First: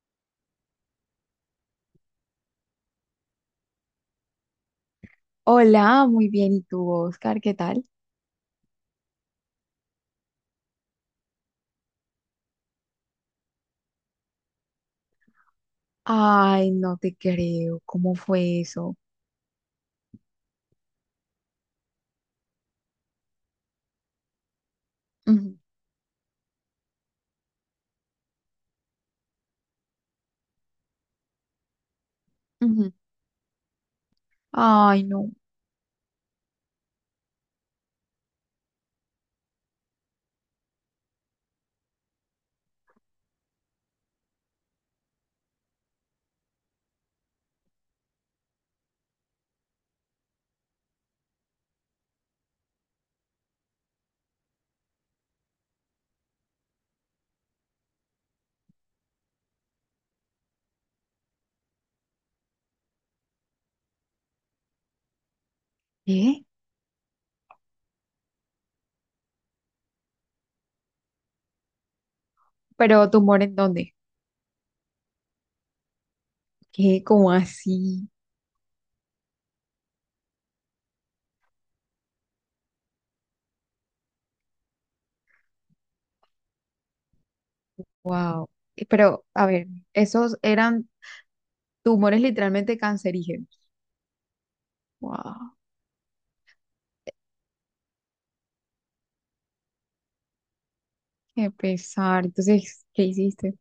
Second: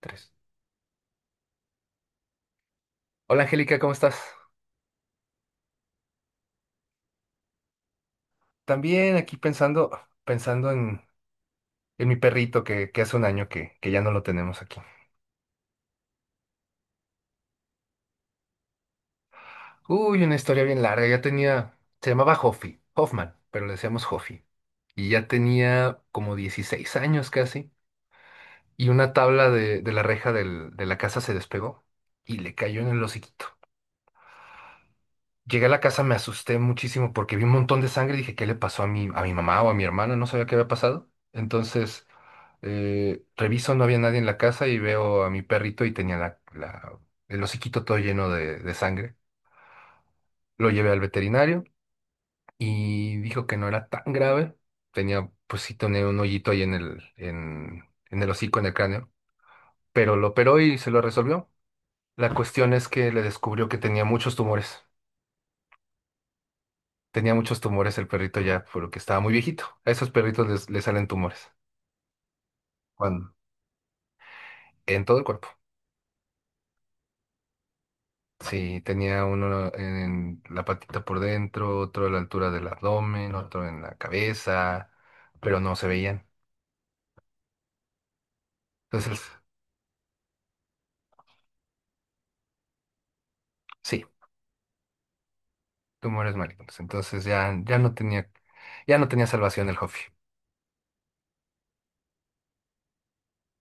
Tres. Hola Angélica, ¿cómo estás? Hola, muy bien. ¿Y tú, Oscar? ¿Qué tal? También aquí pensando, pensando en, en mi perrito que hace un año que ya no lo tenemos aquí. Ay, no te creo. ¿Cómo fue eso? Uy, una historia bien larga. Ya tenía, se llamaba Hoffy, Hoffman, pero le decíamos Hoffy. Y ya Ujú, tenía como 16 años casi. Y una tabla de la reja de la casa se despegó y le cayó en ujú. el hociquito. Ay, no. Llegué a la casa, me asusté muchísimo porque vi un montón de sangre y dije, ¿qué le pasó a a mi mamá o a mi hermana? No sabía qué había pasado. Entonces, reviso, no había nadie en la casa y veo a mi perrito y tenía el hociquito todo lleno de sangre. Lo llevé al veterinario y dijo que no era tan grave. Tenía, pues sí, tenía un hoyito ahí en en el hocico, en el cráneo, pero lo operó y se lo resolvió. La cuestión es que le descubrió que tenía muchos tumores. ¿Qué? Tenía muchos tumores el perrito ya, porque estaba muy viejito. A esos perritos les salen tumores. ¿Pero ¿Cuándo? tumor en dónde? En todo el cuerpo. ¿Qué? ¿Cómo así? Sí, tenía uno en la patita por dentro, otro a la altura del abdomen, otro en la cabeza, pero no se veían. Wow. Entonces, Pero, a ver, esos eran tumores literalmente cancerígenos. sí, Wow. tumores malignos. Entonces ya no tenía salvación el Jofi. Qué pesar. Entonces, ¿qué hiciste?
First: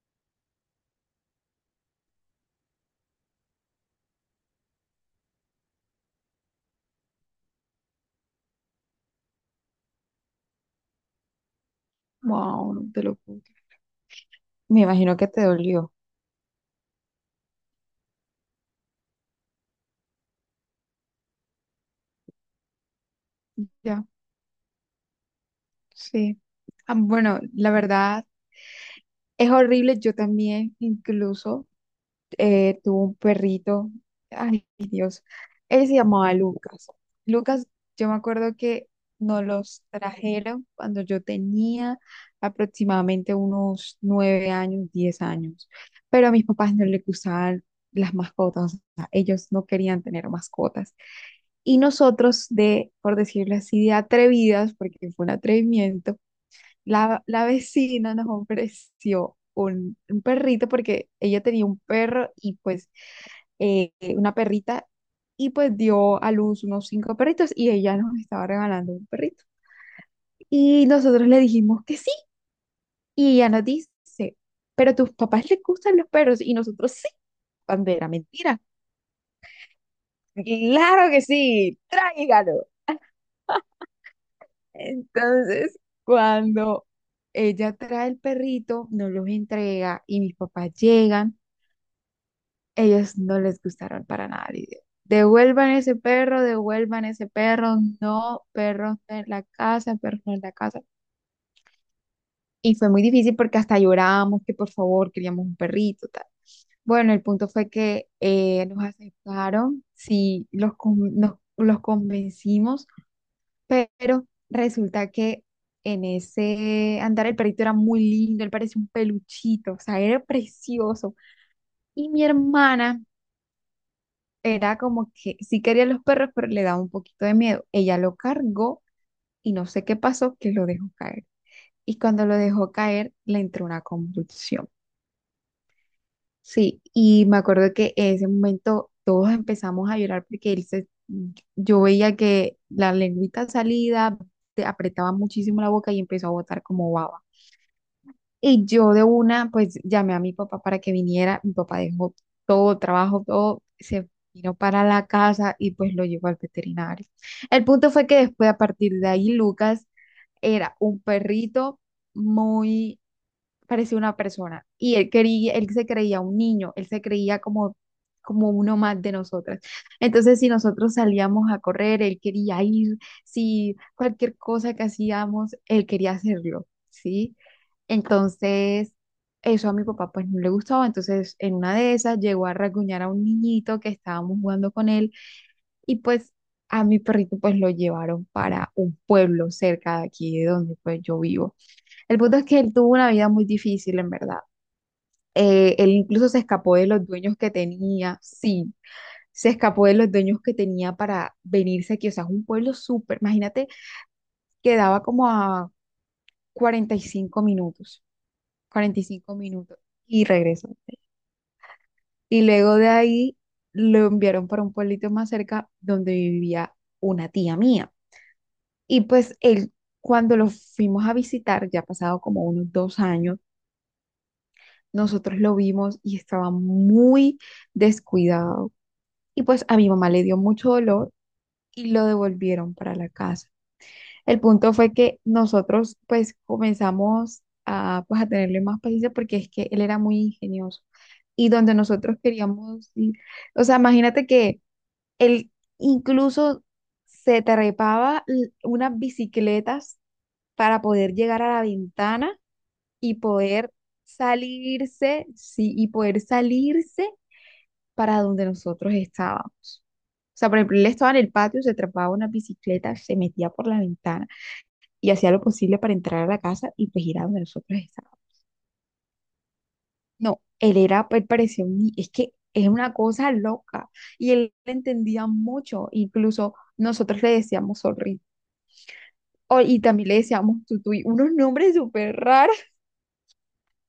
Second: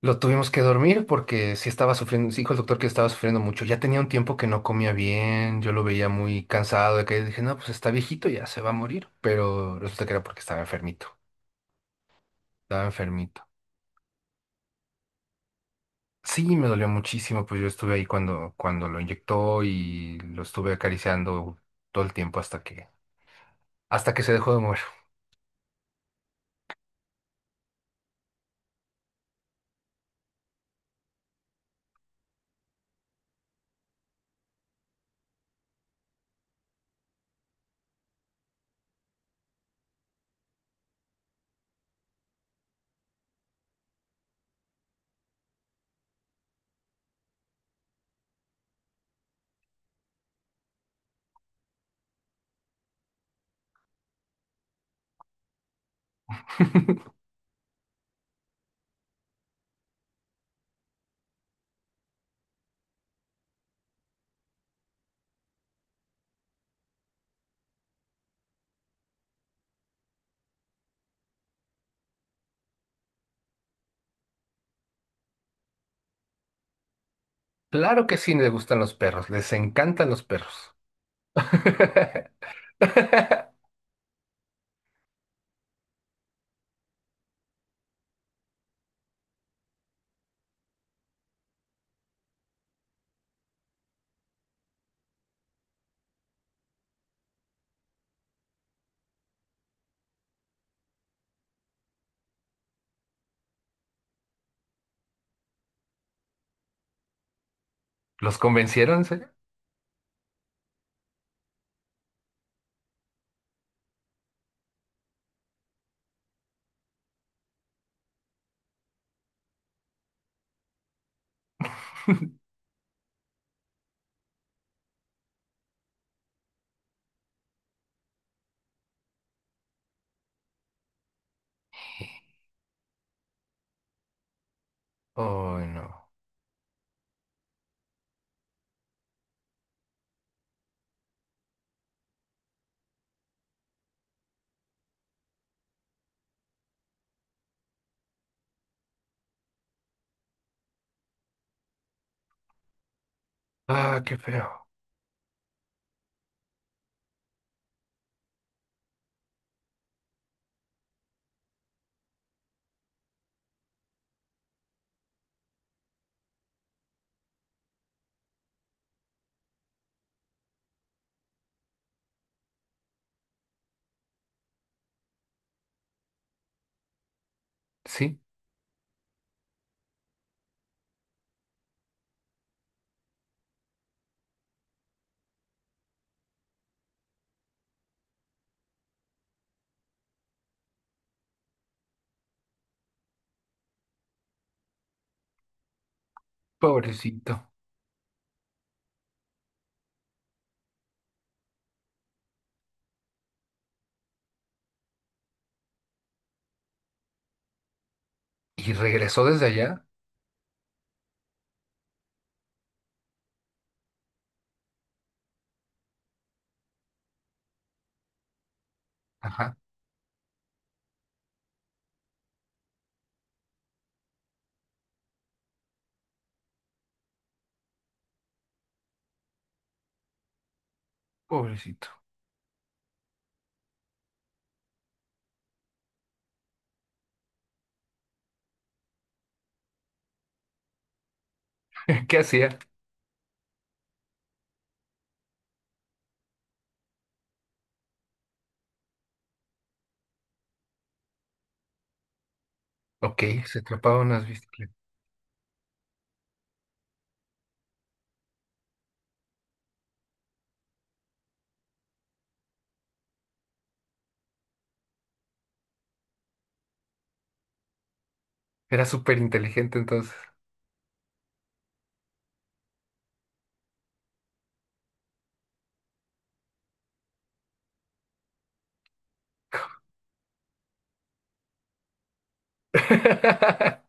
Lo tuvimos que dormir porque sí estaba sufriendo, sí dijo el doctor que estaba sufriendo mucho. Ya tenía un tiempo que no comía bien, yo lo veía muy cansado de que dije, no, pues está viejito, ya se va a morir. Pero resulta que era porque estaba enfermito, Wow, estaba no te lo puedo enfermito. creer. Me imagino que te dolió. Sí, me dolió muchísimo, pues yo estuve ahí cuando lo inyectó y lo estuve acariciando todo el tiempo Ya, hasta que se dejó de mover. sí. Ah, bueno, la verdad es horrible. Yo también, incluso. Tuvo un perrito, ay Dios, él se llamaba Lucas. Lucas, yo me acuerdo que nos los trajeron cuando yo tenía aproximadamente unos 9 años, 10 años, pero a mis papás no les gustaban las mascotas, o sea, ellos no querían tener mascotas. Y nosotros por decirlo así, de atrevidas, porque fue un atrevimiento, la vecina nos ofreció un perrito porque ella tenía un perro y pues eh, una perrita y pues dio a luz unos cinco perritos y ella nos estaba regalando un perrito. Y nosotros le dijimos que sí y ella nos dice, pero a tus papás les gustan los perros y nosotros sí, Claro bandera, que sí, le mentira. gustan los perros, les encantan los perros. Claro que sí, tráigalo. Entonces, cuando ella trae el perrito, nos los entrega y mis papás llegan. Ellos no les gustaron para nada la idea. Devuelvan ese perro, no, perros en la casa, perros en la casa. Y fue muy difícil porque hasta llorábamos que por favor queríamos un perrito, tal. Bueno, el punto fue que ¿Los nos convencieron, en serio? aceptaron, sí, los convencimos, pero resulta que en ese andar el perrito era muy lindo, él parecía un peluchito, o sea, era precioso. Y mi hermana era como que sí quería los perros, pero le daba un poquito de miedo. Ella lo cargó y no sé qué pasó, que lo dejó caer. Y cuando lo dejó caer, le entró una convulsión. Oh, no. Sí, y me acuerdo que en ese momento todos empezamos a llorar porque yo veía que la lengüita salida, te apretaba muchísimo la boca y empezó a botar como baba. Y yo de una, pues llamé a mi papá para que viniera. Mi papá dejó todo, trabajo, todo, Ah, se qué vino feo. para la casa y pues lo llevó al veterinario. El punto fue que después, a partir de ahí, Lucas era un perrito muy parecía una persona y él se creía un niño, él se creía como uno más de nosotras. Entonces, si nosotros salíamos a correr, él quería ir, si cualquier cosa que hacíamos, él quería hacerlo, ¿sí? Sí, Entonces, eso a mi papá pues no le gustaba, entonces en una de esas llegó a rasguñar a un niñito que estábamos jugando con él y pues a mi perrito pues lo llevaron para un pueblo cerca de aquí de donde pues yo vivo. El punto es que él tuvo una vida muy difícil, en verdad. Él incluso se escapó de los pobrecito. dueños que tenía, sí, se escapó de los dueños que tenía para venirse aquí. O sea, es un pueblo súper, imagínate, quedaba como a 45 minutos, Y cuarenta y regresó cinco desde minutos allá. y regresó. Y luego de ahí lo enviaron para un pueblito más cerca donde vivía una tía mía. Y pues Ajá, él, cuando lo fuimos a visitar, ya ha pasado como unos 2 años. Nosotros lo vimos y estaba muy descuidado. Y pues a mi mamá le dio mucho dolor pobrecito. y lo devolvieron para la casa. El punto fue que nosotros pues comenzamos a, pues, a tenerle más paciencia porque es que él era muy ingenioso. Y donde nosotros ¿Qué hacía? queríamos, o sea, imagínate que él incluso se trepaba unas bicicletas para poder llegar a la ventana y Ok, se poder atrapaba unas bicicletas. salirse, sí, y poder salirse para donde nosotros estábamos. O sea, por ejemplo, él estaba en el patio, se atrapaba una bicicleta, se metía por la ventana y hacía lo posible para entrar a la casa y pues ir a donde nosotros estábamos. Era súper inteligente entonces. No, él era, él parecía un ni- es que es una cosa loca y él entendía mucho, incluso nosotros le decíamos sorry. Y también le decíamos tutu y unos nombres súper raros.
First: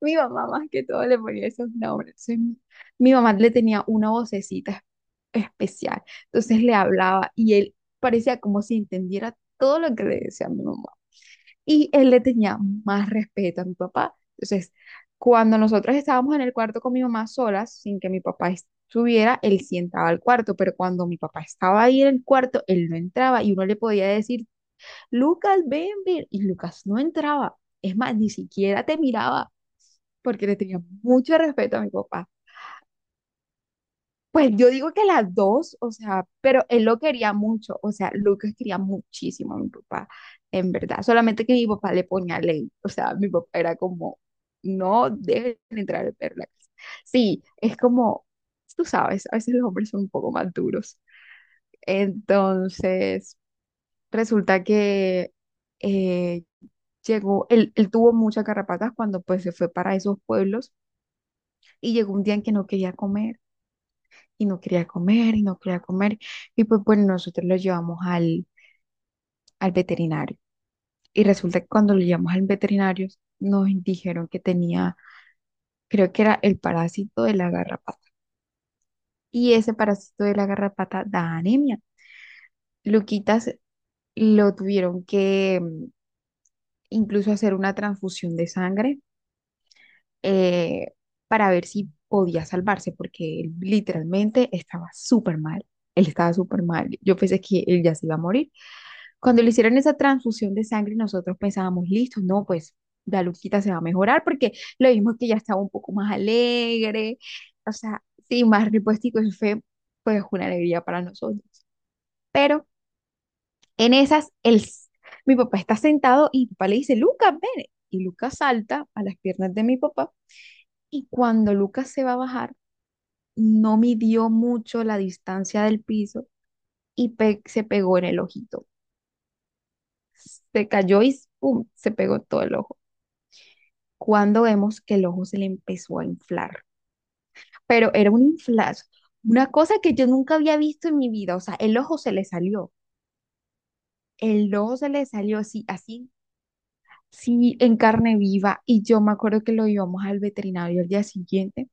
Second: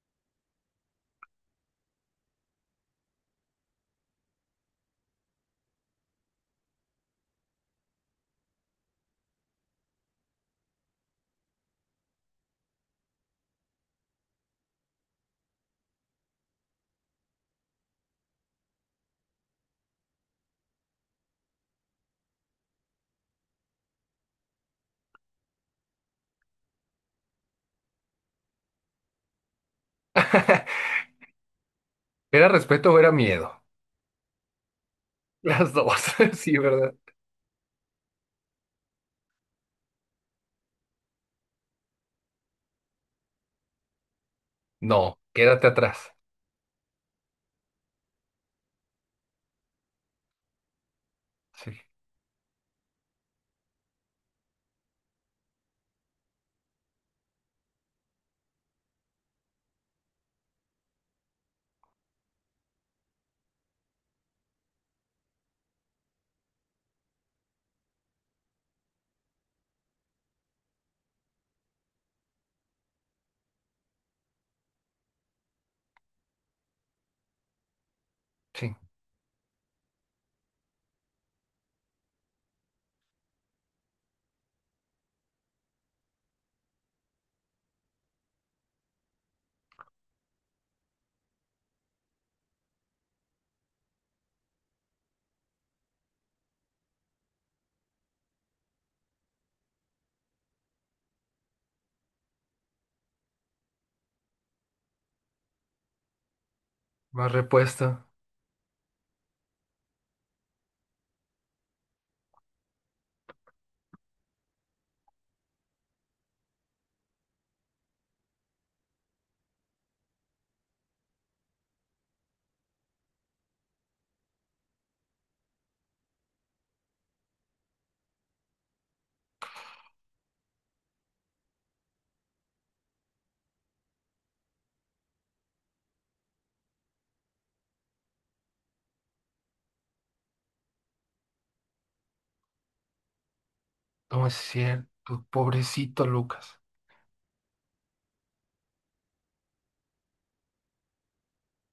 Mi mamá más que todo le ponía esos nombres. Entonces, mi mamá le tenía una vocecita especial. Entonces le hablaba y él parecía como si entendiera todo lo que le decía a mi mamá. Y él le tenía más respeto a mi papá. Entonces, cuando nosotros estábamos en el cuarto con mi mamá solas, sin que mi papá estuviera, él sí entraba al cuarto, pero cuando mi papá estaba ahí en el cuarto, él no entraba y uno le podía decir, Lucas, ven, ven, y Lucas no entraba. Es más, ni siquiera te miraba porque le tenía mucho respeto a mi papá. ¿Era respeto o era miedo? Pues yo digo que las Las dos, o dos, sea, sí, pero él ¿verdad? lo quería mucho, o sea, Lucas quería muchísimo a mi papá, en verdad, solamente que mi papá le ponía ley, o sea, mi papá era como, no No, dejen quédate entrar atrás. el perro a la casa. Sí, es como, tú sabes, a veces los hombres son un poco más duros. Sí, Entonces, resulta que eh, él tuvo muchas carrapatas cuando pues se fue para esos pueblos y llegó un día en que no quería comer y no quería comer y no quería comer. Y pues bueno, nosotros lo llevamos al veterinario. Y resulta que cuando lo llevamos al veterinario nos dijeron que tenía, creo que era el parásito de la garrapata. sí. Y ese parásito de la garrapata da anemia. Luquitas lo tuvieron que incluso hacer una transfusión de sangre eh, para ver si podía salvarse, porque él literalmente estaba súper mal. Él estaba súper mal. Yo pensé que él ya se iba a morir. Cuando le hicieron esa transfusión de sangre, nosotros pensábamos, listo, no, pues la Luquita se va a mejorar porque lo vimos que ya estaba un poco más alegre, Más o sea, repuesto. sí, más repuestico, eso fue pues una alegría para nosotros. Pero en esas, mi papá está sentado y mi papá le dice, Lucas, ven. Y Lucas salta a las piernas de mi papá y cuando Lucas se va a bajar, no midió mucho la distancia del piso y se pegó en el ojito. Se cayó y ¡pum! Se pegó en todo el ojo. Cuando vemos que el ojo se le empezó a inflar. Pero era un inflazo, una cosa que yo nunca había visto en mi vida. O sea, el ojo se le salió, No es el ojo se le cierto, salió así, pobrecito así, Lucas. sí, en carne viva. Y yo me acuerdo que lo llevamos al veterinario al día siguiente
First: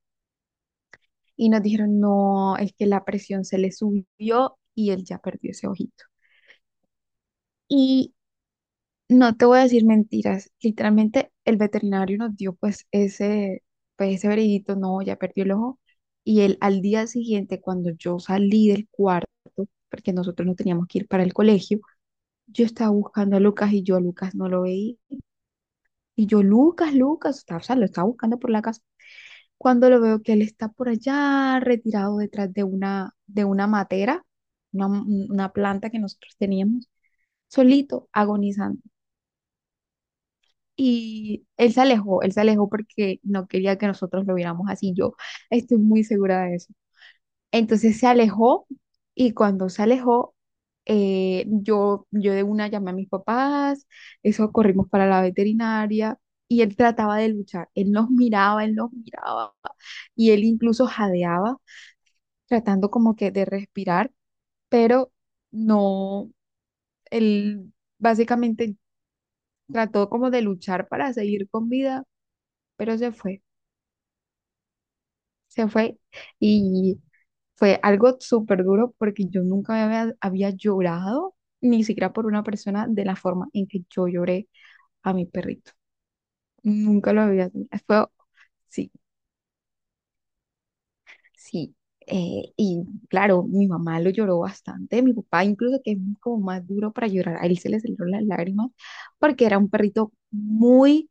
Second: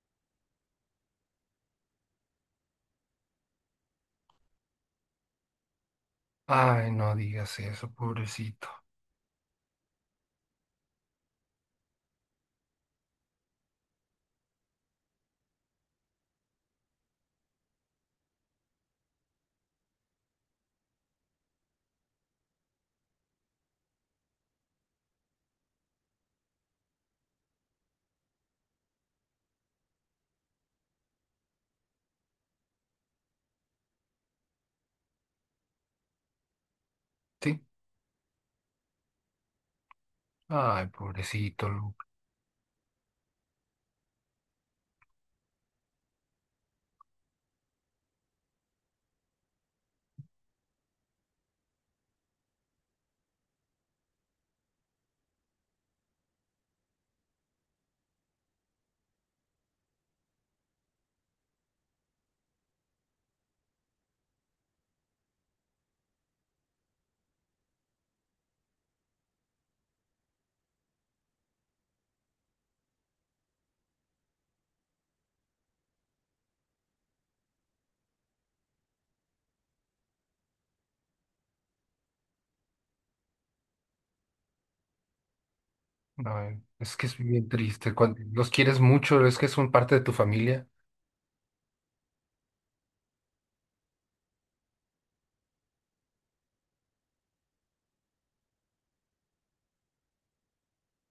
y nos dijeron, no, es que la presión se le subió y él ya perdió ese ojito. Ay, no digas eso, Y pobrecito. no te voy a decir mentiras. Literalmente el veterinario nos dio pues ese veredicto, no, ya perdió el ojo. Y él al día siguiente, cuando yo salí del cuarto, porque nosotros no teníamos que ir para el colegio, yo estaba buscando a Lucas y yo a Lucas no lo veía. Y yo, Lucas, Lucas, estaba, o sea, lo estaba buscando por la casa. Cuando lo veo que él está por allá, retirado detrás de una matera, una planta que nosotros teníamos, Sí. solito, agonizando. Ay, Y pobrecito Lucas. Él se alejó porque no quería que nosotros lo viéramos así. Yo estoy muy segura de eso. Entonces se alejó y cuando se alejó, yo de una llamé a mis papás, eso corrimos para la veterinaria y él trataba de luchar. Él nos miraba y él incluso jadeaba, tratando como que de respirar, pero no, él básicamente trató como de luchar para seguir con vida, pero se fue. Se fue y fue algo súper duro porque yo nunca había llorado, ni siquiera por una persona, de la forma en que yo lloré a mi perrito. Ay, es que Nunca es lo bien había tenido. triste. Fue, Cuando los quieres sí, mucho, es que son parte de tu familia. sí. Y claro, mi mamá lo lloró bastante, mi papá incluso que es como más duro para llorar, a él se le salieron las lágrimas porque era un perrito muy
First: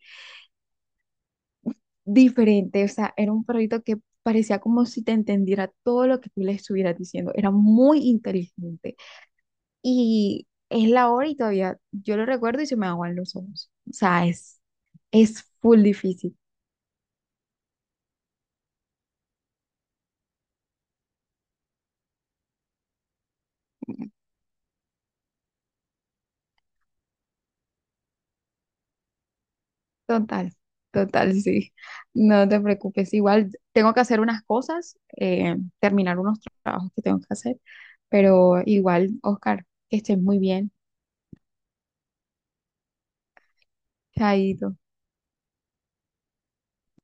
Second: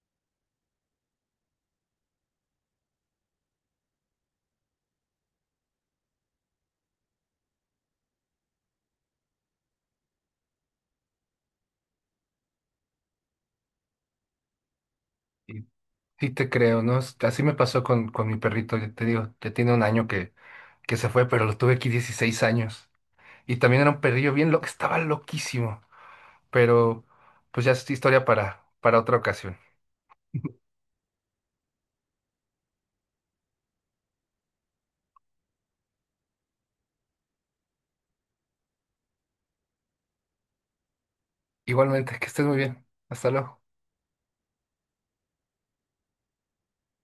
diferente, o sea, era un perrito que parecía como si te entendiera todo lo que tú le estuvieras diciendo, era muy inteligente. Y es la hora y todavía yo lo recuerdo y se me aguan los ojos. O sea, es Y full sí difícil. te creo, ¿no? Es- Así me pasó con mi perrito, ya te digo, ya tiene un año que se fue, pero lo tuve aquí 16 años. Y también era un perrillo bien loco, estaba loquísimo. Pero pues ya es historia para otra ocasión. Total, total, sí. No te preocupes. Igual tengo que hacer unas cosas, terminar unos trabajos que tengo que hacer, pero igual, Oscar, que estés muy bien. Igualmente, que estés muy bien. Hasta luego. Chaito.